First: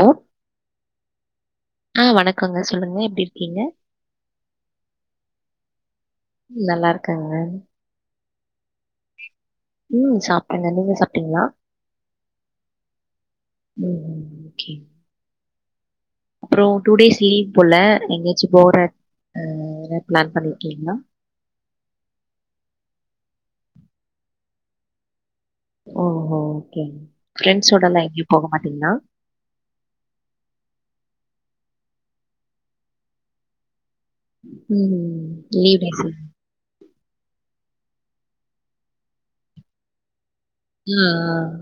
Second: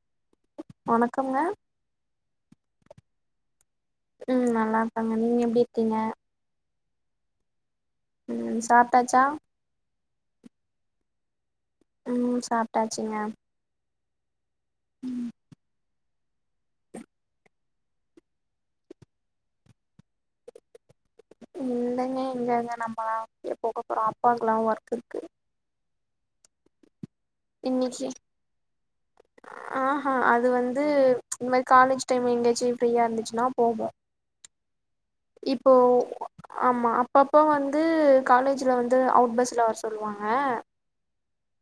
ஆ வணக்கம்ங்க ஆ வணக்கோங்க சொல்லுங்க எப்டி இருக்கீங்க உம் நல்லா இருக்கேங்க நீங்க எப்டி இருக்கீங்க நல்லா இருக்கேங்க உம் சாப்டாச்சா ம் சாப்டேங்க நீங்க சாப்ட்டீங்ளா ம் சாப்ட்டாச்சுங்க ஓகே ம் அப்புற டூ டேஸ் லீவ் போல எங்கேயாச்சும் போற ப்ளான் பண்ணிர்கீங்களா இல்லங்க இங்கங்க நம்மல்லா போகப்போறோ அப்பாக்கெல்லா ஒர்க் இருக்கு ஓஹோ ஓகே ப்ரெண்ட்ஸோட எல்லா எங்கேயு போக மாட்டீங்களா ஆஹூஅது வந்து இந்த மாரி காலேஜ் டைம் எங்கயாச்சு ஃப்ரீயா இருந்துச்சுன்னா போகவோ உம் இப்போ ஆமா அப்பப்போ வந்து காலேஜ்ல வந்து அவுட் பஸ்ல வர சொல்லுவாங்க அ அ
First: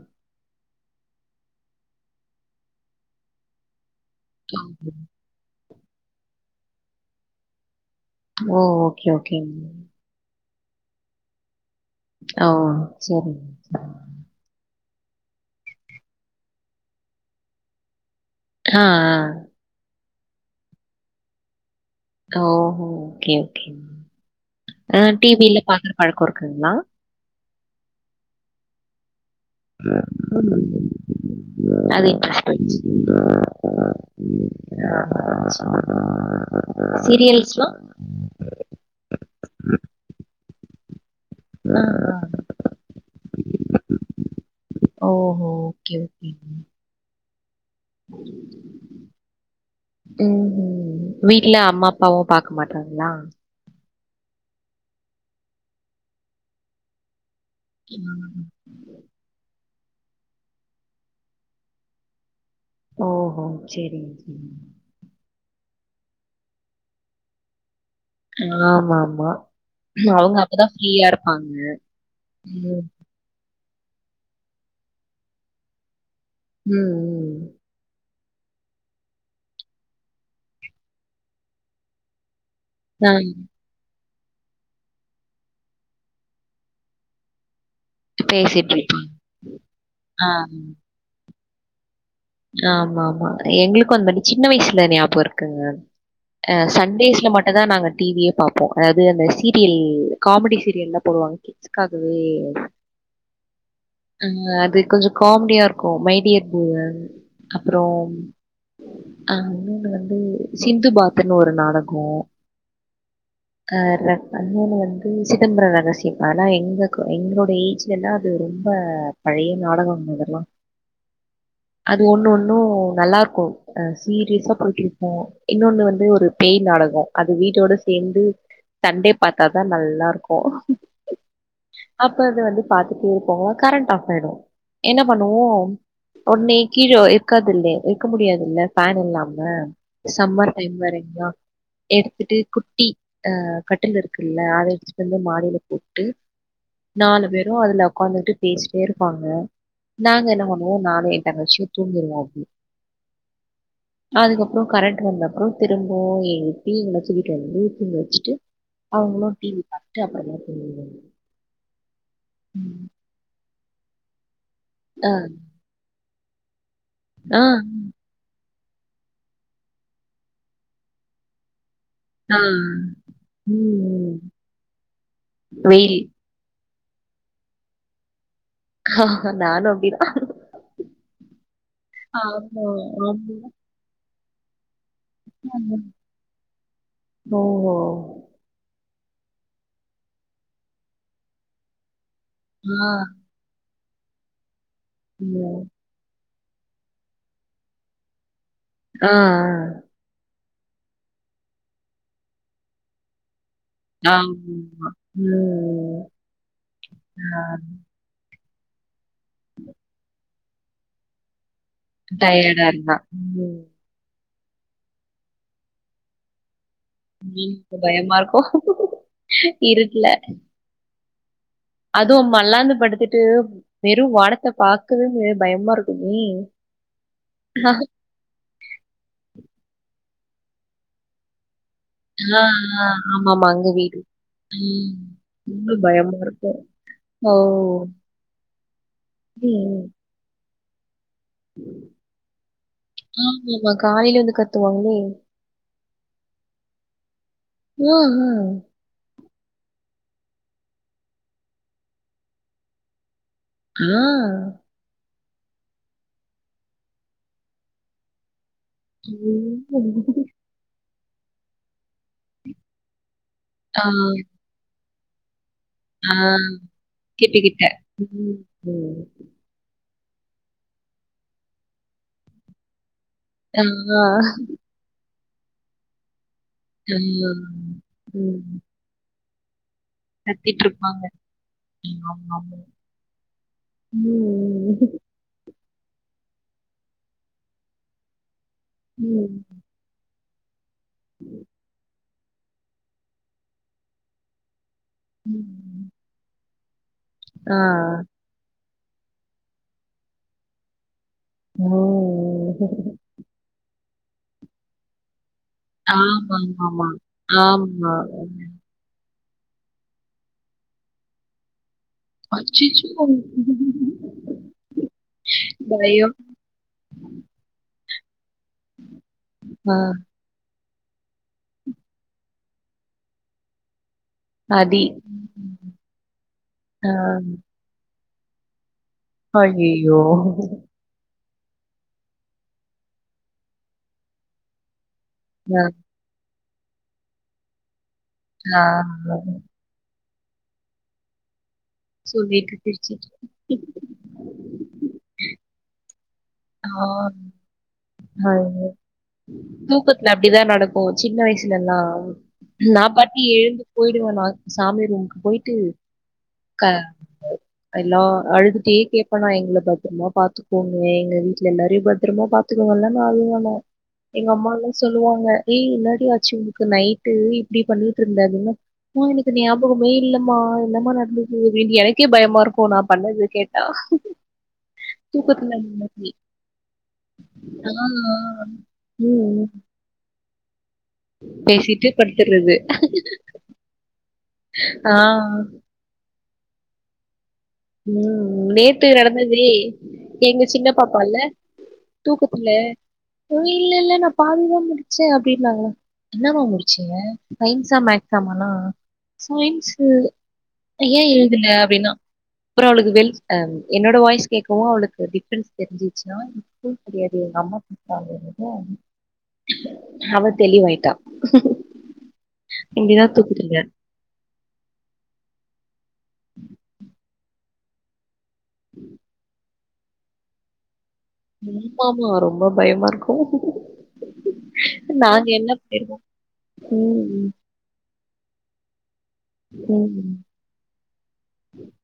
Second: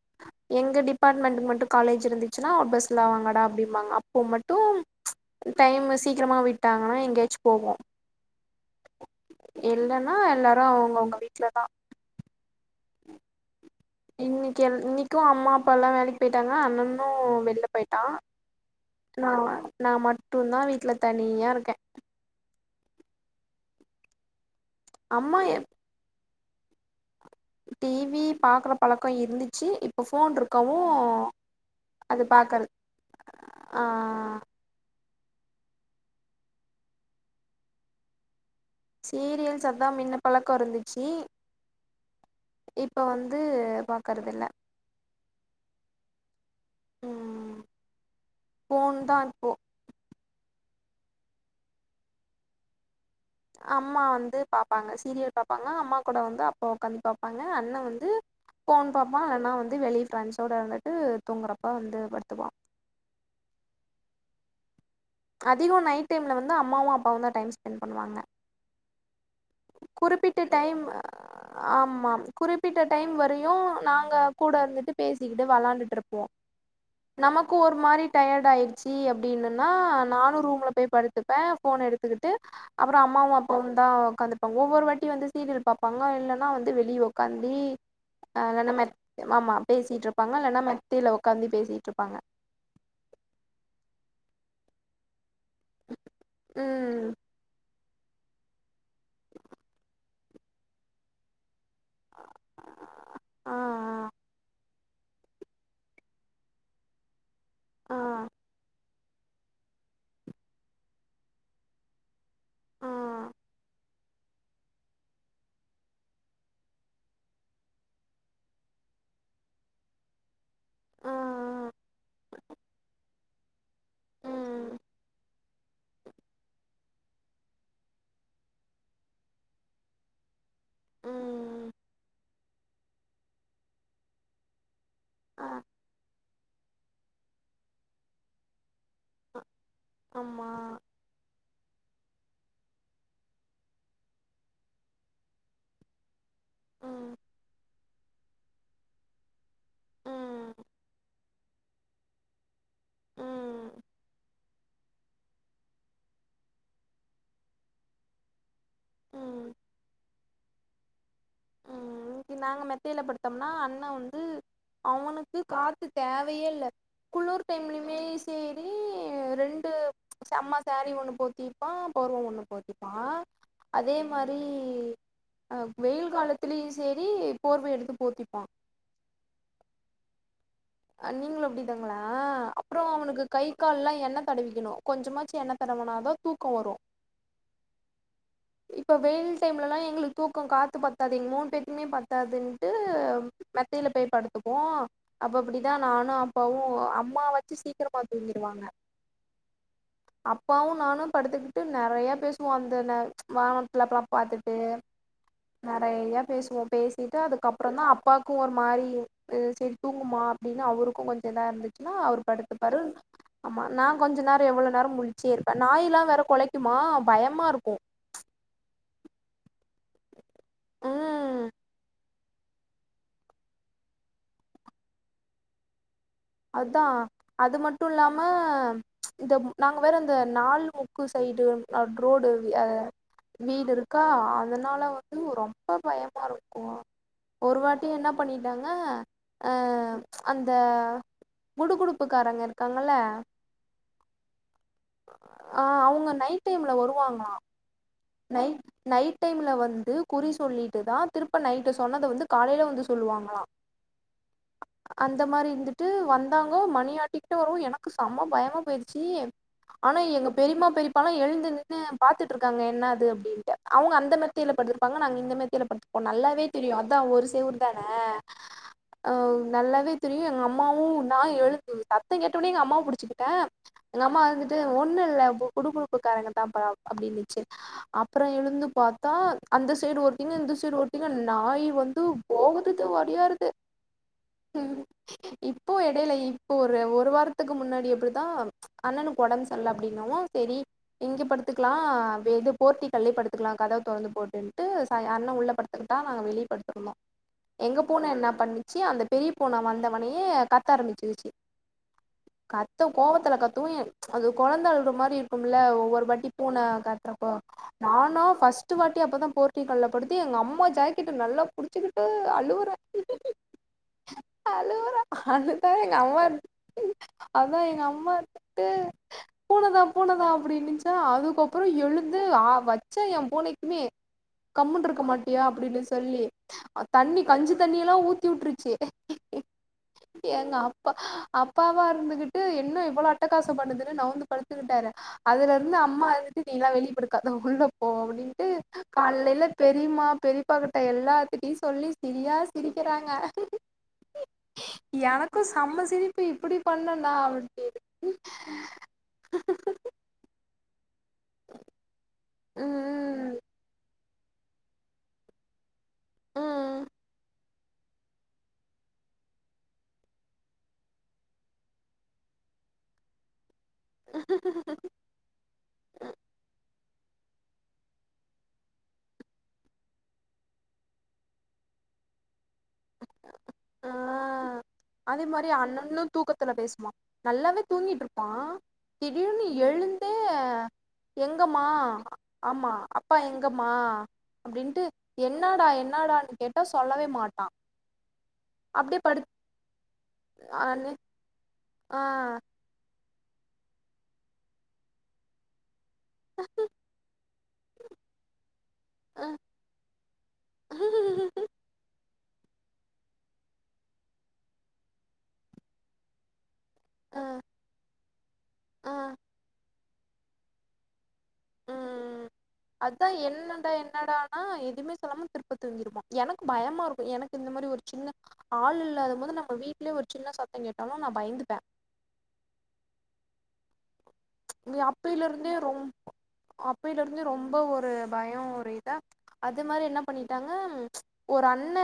எங்க டிபார்ட்மெண்ட் மட்டும் காலேஜ் இருந்துச்சுன்னா ஒவுட் பஸ்ல வாங்கடா அப்படிம்பாங்க அப்போ மட் டைம்மு சீக்கிரமா விட்டாங்கன்னா எங்கேயாச்சும் போவோம் ஓ ஓகே ஓகே ஆ எல்லாரு அவங்கவுங்க வீட்லா தா ஓ செரி இன்னைக்கி இன்னைக்கும் அம்மா அப்பல்லா வேலைக்கு போய்ட்டாங்க அண்ணன்னு வெள்ல போய்ட்டா ஆ ஆ. நாம நாமட்டுந்தா வீட்ல தனியா இருக்கே ஓஹோ ஓகே ஓகேங் அ டி அம்மா வில பாக்குற பழக்கொ இருக்குங்ளா டி வி பாக்குற பழக்க இருந்துச்சு இப்ப போன் இருக்கவு [inaudible] அது பாக்கறது ஆ [inaudible] சீரியல்ஸ்லா சீரியல்ஸ் அதா மின்ன பழக்கொ இருந்துச்சு ஆ ஆ இப்ப வந்து பாக்கறதில்ல ஓஹோ ஓகே ஓகே ம் ஃபோன் தா இப்போ வீட்ல அம்மா அப்பாவு பாக்க மாட்றாங்ளா அம்மா வந்து பாப்பாங்க சீரியல் பாப்பாங்க அம்மா கூட வந்து அப்பா ஒக்காந்து பாப் பாங்க அண்ண வந்து ம். போன் பாப் அப்பப்பா இல்லைனா வந்து பா பா இல்லனா வந்து வெளிய ஃப்ரெண்ட்ஸோடு இருந்துட்டு தூங்கறப்ப வந்து படுத்துக்வா ஓஹோ செரி அதிகோ நைட் டைம்ல வந்து அம்மாவு அப்பாவு தா டைம் ஸ்பெண்ட் பண்ணுவாங்க ஆமா ஆமா குறிப்பிட்ட டைம் ஆமா ம். குறிப்பிட்ட டைம் வரையு நாங்க கூட இருந்துட்டு பேசிக்கிட்டு வெளாண்டுட்டு இருப்போ ம் ம். நமக்கு ஒரு மாரி டயர்ட் ஆயிடுச்சி அப்டின்னுன்னா நானு ரூம்ல போயி படுத்துப்பே போன எடுத்துகிட்டு அப்பறொ ஆ அம்மாவு அப்பாவுந் தா ஒக்காந்து ஒவ்வொரு வாட்டி வந்து சீரியல் பாப்பாங்க இல்லன்னா வந்து வெளிய உக்காந்தீ இல்லனா பேசிட்டு மெத் இருப்பாங்க. ஆமா பேசிட்டு ஆ, இருப்பாங்க இல்லன்னா மெத்தைல ஒக்காந்து பேசிட்டு இருப்பாங்க ஆமா ஆமா எங்களுக்கு அந்த சின்ன வய்சில ஞாபக இரு க்குங்க அ ம் சண்டேஸ்ல மட்டுந்தா நாங்க டி வியே பாப்போ அதாது அந்த சீரியல் காமெடி சீரியல்லா போடுவாங்க கிட்ஸ்காகவே ஆ அ அது கொஞ்சோ காமெடியா இருக்கு மைடியர் பூதம் அப்பறோ ஆ அ இன்னொனு வந்து சிந்து பாத்துன்னு ஒரு நாடகோ ஆ வேற இன்னொனு வந்து சிதம்பர ரகசியோ அதலா எங்க்க எங்களோட ஏஜ்லலா அது ரொம்ப பழைய நாடகோங்க இதெல்லா ஆ அது ஒன்னு ஒன்னு நல்லா ருக்கு அ ஆ சீரியஸா ம் போயிட்டு இருக்கு இன்னொனு வந்து ஒரு பேய் நாடகோ அது வீட்டோட சேந்து சன்டே பாத்தாதா நல்லா இருக்கு ம் அப்ப அத வந்து பாத்துட்டே இருப்போமா கரண்ட்டு ஆஃப் ஆயிடு என்ன பண்ணுவோ ஆ ஒட்னே கீழே இருக்காது இல்லே இருக்க முடியாது இல்ல ஃபேன் அ இல்லாம ஆமா சம்மர் டைம் வேறங்ளா எடுத்துட்டு குட்டி அ கட்டில் இருக்குல்ல அத எடுத்துட்டு வந்து மாடில போட்டு ம் நாலு பேரு அதுல ஒக்காந்துகிட்டு பேசிட்டே இருப்பாங்க நாங்க என்ன ம் பண்ணுவோ நானு எ தங்கடச்சியூ தூங்கிருவோ அப்டியே ம் அதுக்கப்பறோ கரண்ட்டு வந்த அப்றோ திரும்பவு எழுப்பி என்ன வச்சு வீட்ல வந்து தூங்க வச்சுட்டு அவுங்களு டி ம் வி பாத்துட்டு அப்றமே ம் இன்னிக்கி நாங்க மெத்தேல படுத்தோமுனா அண்ணே வந்து ஆ அவனுக்கு காத்து தேவயே இல்ல ஆ குளுர் டைம்லயுமே ஏ சி சேரி ரெண்டு அம்மா சேரீ ஒன்னு பொத் தீப்பா போர்வ ஆ ஒன்னு போத்திப்பா அதே ம் ம் மாரி அ வெயில் காலத்திலயு செரி போர்வ எடுத்து போத்திப்பா ஹா ஹா நானு அப்படிதா அ நீங்களு அப்டித்தாங்களா அப்றோ அவனுக்கு கை கால் ல்லா எண்ண தடவிக்கணு கொஞ்சமாச்சு எண்ணெ தடவுனாதா தூக்கோ வரு ஒ ஒ இப்ப வெயில் டைம்ல ல்லா எங்களுக்கு தூக்கோ காத்து பத்தாது எங்க மூன் பேத்க்குமே பத்தாதுன்ட்டு ஆ. மெத்தைல போய் படுத்துப்போ அப்ப ம். அப்டித்தா நானு அப்பாவு அம்மா வாச்சு சீக்கிரமா தூங்கிருவாங்க ஆ ஆ அப்பாவு நானு படுத்துக்கிட்டு நெறைய பேசுவோ அந்த நே வானத்துல அப்பலா பாத்துட்டு ஆமா. ம். நெறையா பேசுவோ பேசிட்டு ஆ அதுக்கப்பறோ தா அப்பாக் கு ஒரு மாரி இரு க்கு செரி தூங்குமா அப்டின்னு அவருக்கு கொஞ்சோ இதா இருந்து ன்னா அவரு படுத்து டயர்டா பாரு இருந்தா. ம். ஆமா நா கொஞ்ச நேரோ எவ்ளோ நேரோ முழிச்சே இருப்பே நாய்ல வேற கொலைக்கு மா ம் பேய் பயமாருக்கு இருட்ல ம் அதுவு‌‌ மல்லாந்து படுத்துட்டு வெறு வானத்த பாக்கவே முடியாது பயமா இருக்கோ நீ அதா அது மட்டு இல்லாம் ம இந்த ம் நாங்க வேற இந்த நாலு முக்கு சைடு அடு ரோடு ஆ, விய ஆ. ஆமாமா, அங்க வீடு இருக்கா அதனால ம். வந்து ரொம்ப பயமா ருக்கு ஓ! ஒரு வாட்டி என்ன பண்ணிடாங்க அ ம். அந்த குடு குடுப்புக்காரங்க இருகாங்கள ஆமா காலேல வந்து கத்துவாங்க ஆ அவுங்க நைட் டைம்ல வருவாங்களா ஆ ஆ நைட் நைட் டைம்ல வந்து குறி சொல்லிட்டு தா திருப்ப நைட்டு சொன்னத வந்து காலேல வந்து சொல்லுவாங்களா ஆ அந்த மாரி இர்ந்துட்டு வந்தாங்கோ மணி ஆட்டிக்ட்டு வரு எனக்கு செம பயமா போயிர்ச் சீ ஆ. ஆனா ம். எங்க பெரிமா பெரிப் பால எழுந்து நின்னு பாத்துட்ருக்காங்க என்ன அது அப்டின்டு ஆ, அவுங்க அந்த மெத்தைல படுத்திற்பாங்க நாங்க இந்த மெத்தைல படுத் ஒ ஆ. நல்லாவே தெரியு அதா அங் ஒரு கிட்டகிட்ட. சேவுர்தான ம். ம். நல்லாவே தெரியு எங்க அம்மாவு நா எழுந் சத்த கேட்ட உன்னே எங்க அம்மாவ புடிச்சி ட ஆ, ஆ. எங்கம்மா வந்துட்டு ஒன்னு இல்ல குடுகுடுப்புக்காரங்க தா அப்டின்னுச்சு அப்புற ம். எழுந்து பாத்தா அந்த சைடு ஒரு இன்ன இந்த சைய்டு கத்திட்ருப்பாங்க. ஒட்டிங்க நாய் வந்து ஆமாமா. போகுதுது ஒடியாருது ம் இப்போ இடையில இப்போ ஒரு ஒரு வாரத்துக்கு முன்னாடி இப்டிதா அண்ணனுக்கு ம். உடம்பு செர்ல அப்டிங்கவு செரி இங்க படுத்துக்கிலா வெது போர்டிகல்லே படுத்துக்கிலா கதவ தொறந்து போட்டுன்ட்டு ச அண்ண உள்ள ம். படுத்துக்கிட்டா நாங்க வெளிய பட்த்துருந்தோ ஆ. எங்க பூன இன்ன பண்ணிச்சி அந்த பெரிய பூன வந்தவொன்னே கத்த ஆரம்பிச்சிருச்சு ஓ! கத்து கோவத்துல கத்து எ அது குழந்த அழுவுற மாரி இருக் கும்முல ஒவ்வொரு வாட்டி பூன ஆமாமாமா. ஆமா. கத்தப்போ ஆமா. நானோ ஆமா. பஸ்டு வாட்டி அப்பதா போர்ட்டிகல்ல படுத்து எங்க அம்மா ஜாக்கெட்ட நல்லா புடி புச்சிக்கிட்டு அழுவுர அச்சச்சோ! அழுவுர அதுதா பயம். எங்கம்மா இர் அதா எங்க அம்மா ட்டு ஆ. பூனதா பூனதா அப்டின்னுச்சி த அதுக்கப்புற எழுந்து அ வச்ச எ பூனைக்குமே அடி. கம்முன் இருக்க மாட்டியா ம். அப்டின்டு சொல்லி ஆ. தண்ணி கஞ்சி தண்ணி எல்லா ஊத்தி வுட்ருச்சி ஐய்யய்யோ ப அப்பாவா இருந்துகிட்டு என்ன இவ்வளோ அட்டகாச பண்ணுதுன்னு நாவுந்து படுத்துக்கிட்டாரு அதுலர்ந்து அம்மா இருந்துட்டு நீ லா வெளிப்படுக்காத உள்ள போ அப்டின்ட்டு ஆ. கால்லேல பெரிம்மா பெரிப்பா கிட்ட எல்லாத்திட்டியு சொல்லி சிரியா சொல்லிட்டு சிரிக்கறாங்க சிரிச்சுட்டு. எனக்கு செம்ம சிரிப்பு இப்டி பண்ணனா அப்டி அ தூக்கத்துல அப்டிதா நடக்கு ஒ சின்ன வயசுலனா நா பாட் நீ ம் எழுந்து போயிடுவ நா சாமி ரூமுக்கு போயிட்டு க ம் எல்லா அழுதுட்டே கேப்பனா எங்கள பத்திரமா பாத்துக்கோங்க எங்க வீட்ல எல்லாரையு பத்திரமா பா துகோ வல்லாம அழுவனா எங்க அம்மாலா சொ ம் சொல்லுவாங்க ஏய் இன்னாடி ஆச்சு உன்க்கு நைட்டு இப்டி பண்ணிட்ருந்த அதுன போ எனக்கு அது ஞாபகமே இல்லம்மா இன்னமா நட்ந்துது எனக்கே பயமா இருக் அப்போ நா பண்ணது கேட்டா ஆ தூக்கத்துல இன்னக்கி த்துல பேசுமா நல்லாவே தூங்கிட்ருப்பா திடீர்னு ம் எழுந்தே எங்க மா பேசிட்டு படுத்துறது ஆமா அப்பா எங்கம்மா அப்டின்ட்டு ஆ ஆ என்னடா என்னடான் கேட்டா சொல்லவே மாட்டா ம் நேத்து அப்டியே படுத் நடந்ததே எங்க சின்ன ஆனு பாப்பால்ல ஆ தூக்கத்துல தொழில்லல நா பாதிதா முடிச்சே அப்டின்னாங்கோ என்னமா முடிச்சிங்க சயின்ஸா மேக்ஸாமானா அ சயின்ஸு றைய எழ்துல அப்டின்னா அப்புற அவளுக்கு வெல் அ என்னோட வாய்ஸ் கேக்கவு அவளுக்கு டிஃப்ரன்ஸ் தெரிஞ்சிச்சுனா எனக்கு தெரியாது அ எங்க அம்மா பாத்தாங்கள அ அவ தெளிவாயிட்டா இங்கதா தூக்கிட்டிங்க இன்னடானா எதுமே சொல்லா திருப்ப தூங்கிருவா எனக்கு பயமா இருக்கு எனக்கு இந்த மாரி ஒரு சின்ன ஆள் இல்லாதம் போது நம்ப வீட்லே ஒரு சின்ன சத்த கேட்டாலு நம் ஆமா ரொம்ப பயமா இருக்கு நீங்க அப்பையில நாங்க என்ன இருந்தே ரொம் பண்ணிருக்கோ அப்பையில இருந்தே ம் ரொம்ப ஒரு பய ஒரு இதா அது மாரி ம் என்ன ம் பண்ணிட்டாங்க ஒரு அண்ண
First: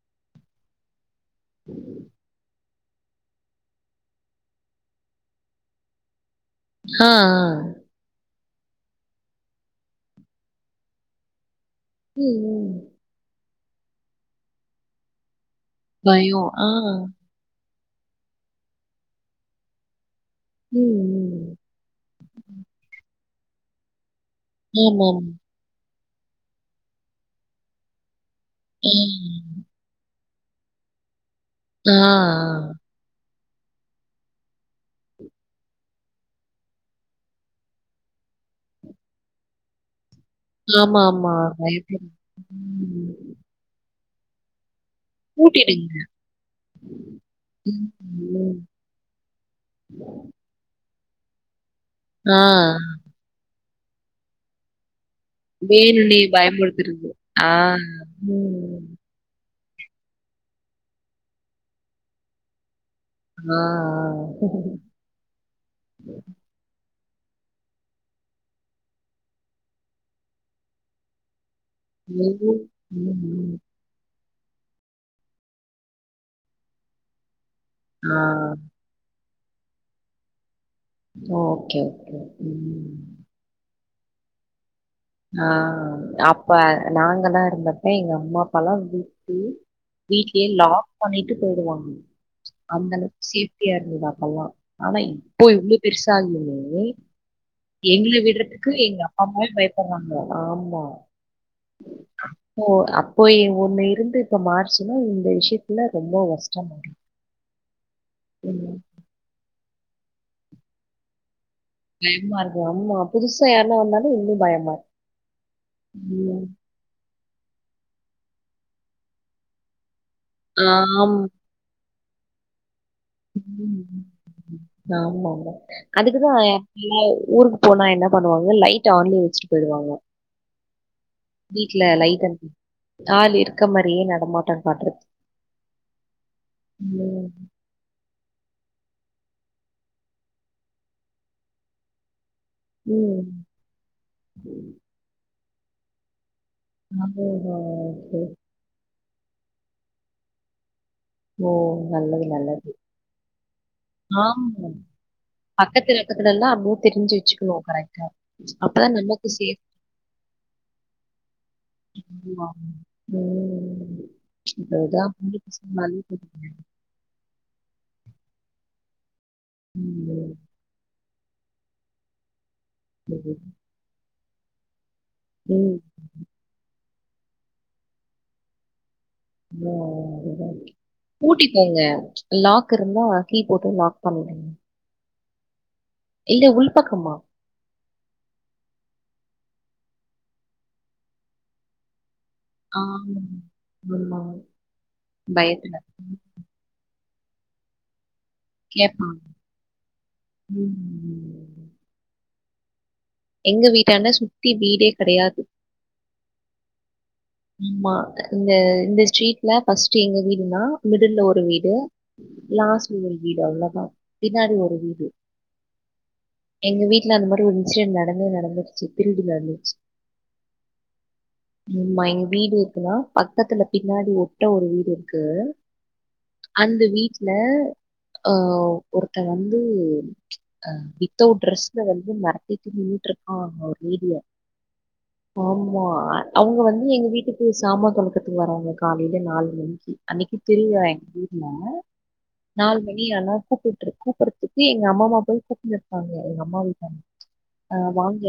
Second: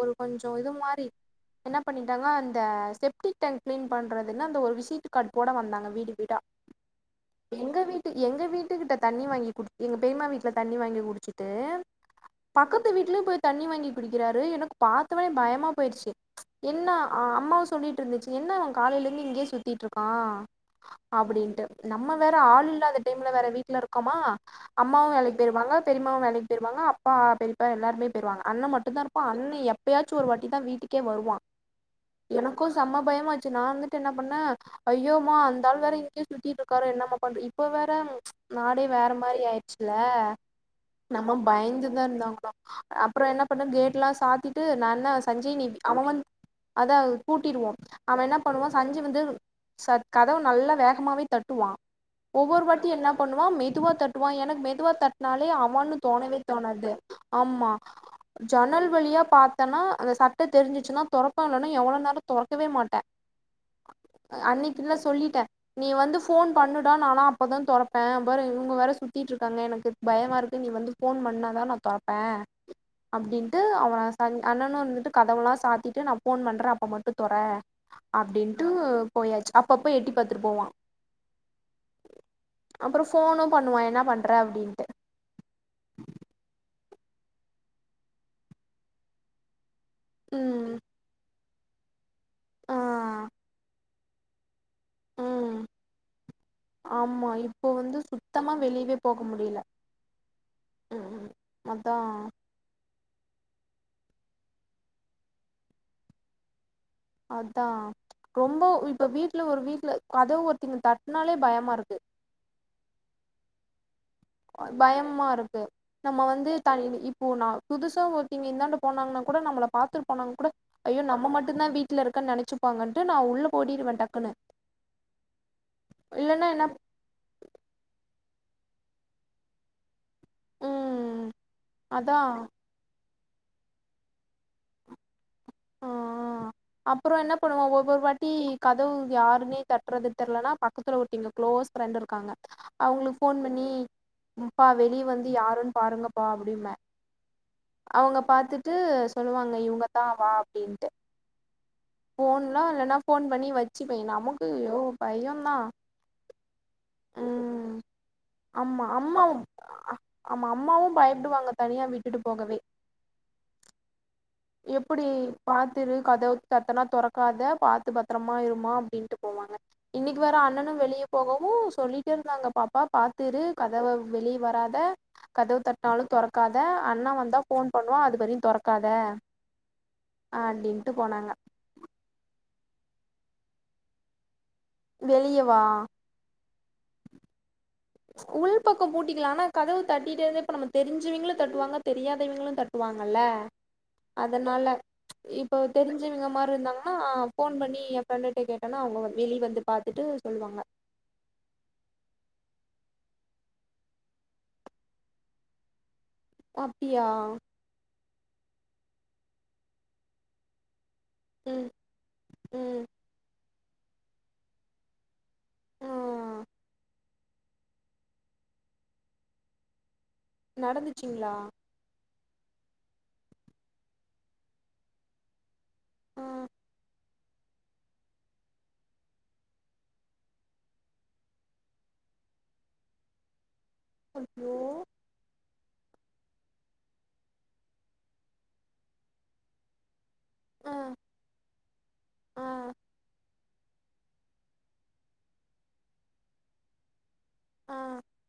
ஒரு கொஞ்ச இது மாரி என்ன பண்ணிட்டாங்க அந்த செப்டிக் டேங் கிளீன் பண்றதுன்னு அந்த ஒரு விசிட்டு கார்டு போட வந்தாங்க வீடு வீடா ஆ எங்க வீட்டு எங்க வீட்டுக்கிட்ட தண்ணி வாங்கி குடுத் எங்க பெரிம்மா வீட்டுல தண்ணி வாங்கி குடிச்சிட்டு ம் ம் பக்கத்து வீட்லயு போய் தண்ணி வாங்கி குடிக்கிறாரு எனக்கு பாத்தவே பயமா போயிருச்சு பயோ ஆ ஆ என்ன அம்மாவு சொல்லிட்டு இருந்துச்சு என்ன அவ காலையில இருந்து இங்கேயே சுத்திட்டுருக்கா ம், ம். அப்டின்ட்டு நம்ம வேற ஆள் இல்லாத டைம்ல வேற வீட்டுல இருக்கோமா அம்மாவு ஆமாம். வேலைக்கு போயிருவாங்க பெரிமாவு வேலைக்கு போயிறுவாங்க அப்பா பெரியப்பா எல்லாருமே பேயிறுவங்க அண்ண மட்டு ஆ. தா இருப்பா அண்ண எப்ப பயாச்சு ஒரு வாட்டி தா வீட்டுக்கே வருவா ஆ, ஆ. எனக்கு ஸ் செம்ம பயமா ஆச்சு நா வந்துட்டு என்ன பண்ணே ஐயோ மா அந்த ஆளு வேற இங்கே சுத்திட்டு இருக்காரே என்னமா பண்ற இப்ப வேற நாடே வேற மாரி ஆயிடுச்சுல ஆமாமா. நம்ம பயப்பட பயந்துதா இருந்தாங்களா அப்புற ம். என்ன பண்ண கேட்ல்லா சாத்திட்டு நா என்ன சஞ்சய் நீதி பூட்டிடுங்க. அவ வந் அதா கூட்டிடுவோ ம், அவ என்ன ம். பண்ணுவோ சஞ்சு வந்து ச கதவ நல்ல வேகமாவே தட்டுவா ஆ. ஒவ்வொருவாத்தியு என்ன பண்ணுவா மெதுவா தட்டுவா எனக்கு மெதுவா தட் னாலே அவனு வேணுன்னே தோணவே தோணாது பயமுறுத்துறது. ஆ. ஆம்மா ம். ஜன்னல் வழியா பா தன்னா அந்த சட்ட தெரிஞ்சிச்சுன்னா தொறப்ப இல்லன்னா எவ்ளோ நேர தொறக்கவே மாட்டே ஆ, ஆ. அன்னைக்கு நா சொல்லிட்டே நீ வந்து ஃபோன் பண்ணுடா நானா அப்போதா தொறப்பே அப்புற இவுங்க வேற சுத்திட்டு இருக்காங்க எனக்கு பயமா இருக்கு நீ வந்து ஃபோன் பண்ணா தா நா தொறப்பே ம். ம். அப்டின்ட்டு அவ அண் அண்ணனு வந்துட்டு கதவுலா சாத்திட்டு நா ஃபோன் பண்றே அப்போ மட்டு தொற ஆ. அப்டின்ட்டு போயாச்சு அப்பப்போ எட்டி பாத்துட்டு போவா ஓகே ஓகே ம் அப்றோ ஃபோனு பண்ணுவா என்ன பண்ற அப்டின்ட்டு ஆ அப்ப நாங்கதா இருந்தப்ப எங்க அம்மா அப்பால்லா வீட்லே வீட்லயே ம் லாக் பண்ணிட்டு போயிடுவாங்க அந்த ஆ அளவுக்கு சேஃப்டியா இருந்தது அப்பல்லா ஆனா இப்போ ம் இவ்ளோ பெருசாயுமே ஆமா இப்போ வந்து எங்கள சுத்தமா விட்றதுக்கு வெளியவே எங்க போக அப்பா அம்மாவே முடியல பய ப்புறாங்க ஆமா ம் ம் அதா ஓ அப்போ ஒன்னு இருந்து இப்ப மாறுச்சுன்னா இந்த விஷயத்துல ரொம்போ கஷ்ட ஆய்டு அதா ரொம்ப இப்ப வீட்ல ஒரு வீட்ல கதவ ஒருத்தங்க தட்னாலே பயமா இருக்கு பயமா இருக்கு ஆமா புதுசா யாருனா வந்தாலு இன்னு பயமா இருக் இருக்கு நம்ம [unintelligible] இப்போ நா புதுசா ஒருத்தங்க இந்தாண்ட போனாங்கனா கூட நம்மள பாத்துட்டு போனாங்க கூட ஆமா ஐயோ நம்ம மட்டு டுந்தா வீட்ல இருக்க நெனைச்சு ப்பாங்கன்ட்டு நா உள்ள ஓடிருவே ம் டக்குன்னு ஆமா ஆமா அதுக்குதா இல்லன்னா என்ன இல்ல ஊருக் போனா என்ன பண்ணுவாங்க லைட்ட ஆன்லயே வச்சுட்டு போயிடுவாங்க ம் வீட்ல அதா லைட் [unintelligible] ஆள் இருக்க மாறியே நடமாட்ட காட்றது ஆ அப்பற என்ன பண்ணுவோ ஒவ்வொரு வாட்டி கதவு யாருன்னே தட்டுறதுன்னு தெரிலனா பக்கத்துல ஒருத்தெங்க குளோஸ் ஃப்ரெண்ட் இருக்காங்க அவுங்களுக்கு ம் ஃபோன் பண்ணி அப்பா வெளியே வந்து யாருன்னு பாருங்கப்பா அப்டிம்பே ஆமா, ஆமா, அவுங்க பாத்துட்டு சொல்லுவாங்க இவுங்கதா வா அப்டின்ட்டு ஓ நல்லது ஃபோன்லா நல்லது இல்லன்னா ஃபோன் பண்ணி வச்சுப்பே நமக்கு ஆமா ஐயோ பயோந்தா பக்கத்துல தெல்லா அம்மு தெரிஞ்சு வச்சுக்கணு ம் கரெக்டா ஆமா அப்பதா நமக்கு அம்மாவு சேஃப் ஆமா அம்மாவும் பயப்படுவாங்க தனியா விட்டுட்டு போகவே பண்ணுவாங்க. ம் இப்ப எப்புடி இதான் பொம்பள பசங்கனாலே பாத்துருக் கதவ தட்டுனா தொறக்காத பாத்து பத்ரமா இரும்மா அப்டின்ட்டு போவாங்க இன்னைக்கு ம். வேற அண்ணனு வெளிய போகவு சொல்லிட்டே இருந்தாங்க பாப்பா பாத்து இரு கதவ வெளியே வராத கதவு ம். தட்னாலு தொறக் காத அண்ணா வந்தா ஃபோன் பண்ணுவா அது வரையு தொறக்காத ஓ அப்டின்ட்டு போனாங்க பூட்டிட் போங்க லாக் இருந்தா கீ போட்டு லாக் பண்ணிருங்க வெளியவா இல்ல உள் பக்கமா உள்பக்கம் பூட்டிக்கலா ஆனா கதவு தட்டிட்டே இருந்தா இப்ப நம்ம தெரிஞ்சவிங்களு தட்டுவாங்க தெரியாதவிங்களு தட்டுவாங்கல்ல ஆமா. ஆமா. அதனால இப்ப பயத்துல. தெரிஞ்சவங்க மார் இருந்தாங்கன்னா ஃபோன் பண்ணி ஏ ஃபிரண்டுட்ட கேட்டனா அவுங்க கேட்பாங்க. வெளிய வந்து பாத்துட்டு சொல்லுவாங்க ம். எங்க வீட்டாண்ட சுத்தி வீடே கெடையாது அப்டியா ஆமா இந்த இந்த ஸ்ட்ரீட்ல ஃபஸ்டுடீ எங்க வீடுதா மிடில்ல ஒரு ஒரு ம் வீடு ம் லாஸ்ட்ல ஒரு வீடு அவ்ளதா பின்னாடி ஒரு வீடு ஆ எங்க வீட்ல அந்த மாரி ஒரு இன்சிடென் நடந்தே நடந்துருச்சு திருட்டு நடந்துருச்சு நடந்துச்சுங்களா ஆமா எங்க வீடு இருக்குன்னா பக்கத்துல பின்னாடி ஒட்ட ஒரு வீடு இருக்கு ஆ அந்த வீட்ல ஆ ஒருத்த வந்து ஆ வித்தவுட் ட்ரெஸ்ல வந்து மெரட்டிட்டு நின்னுட்டு இருக்கா அங்க ஒரு வீட்ல ஐயோ ஆமா அவுங்க வந்து எங்க வீட்டுக்கு சாமா தொலக்கத்துக்கு வராங்க காலையில நாலு மணிக்கி அன்னைக்கு ஆ திருவிழா எங்க ஊர்ல ஆ நாலு மணி எல்லார்க்கு கூப்ட்டு கூப்புற த்துக்கு எங்க அம்மாம்மா போய் கூப்டுனு இருக்காங்க எங்க அம்மா வீட்டா ஆ வாங்க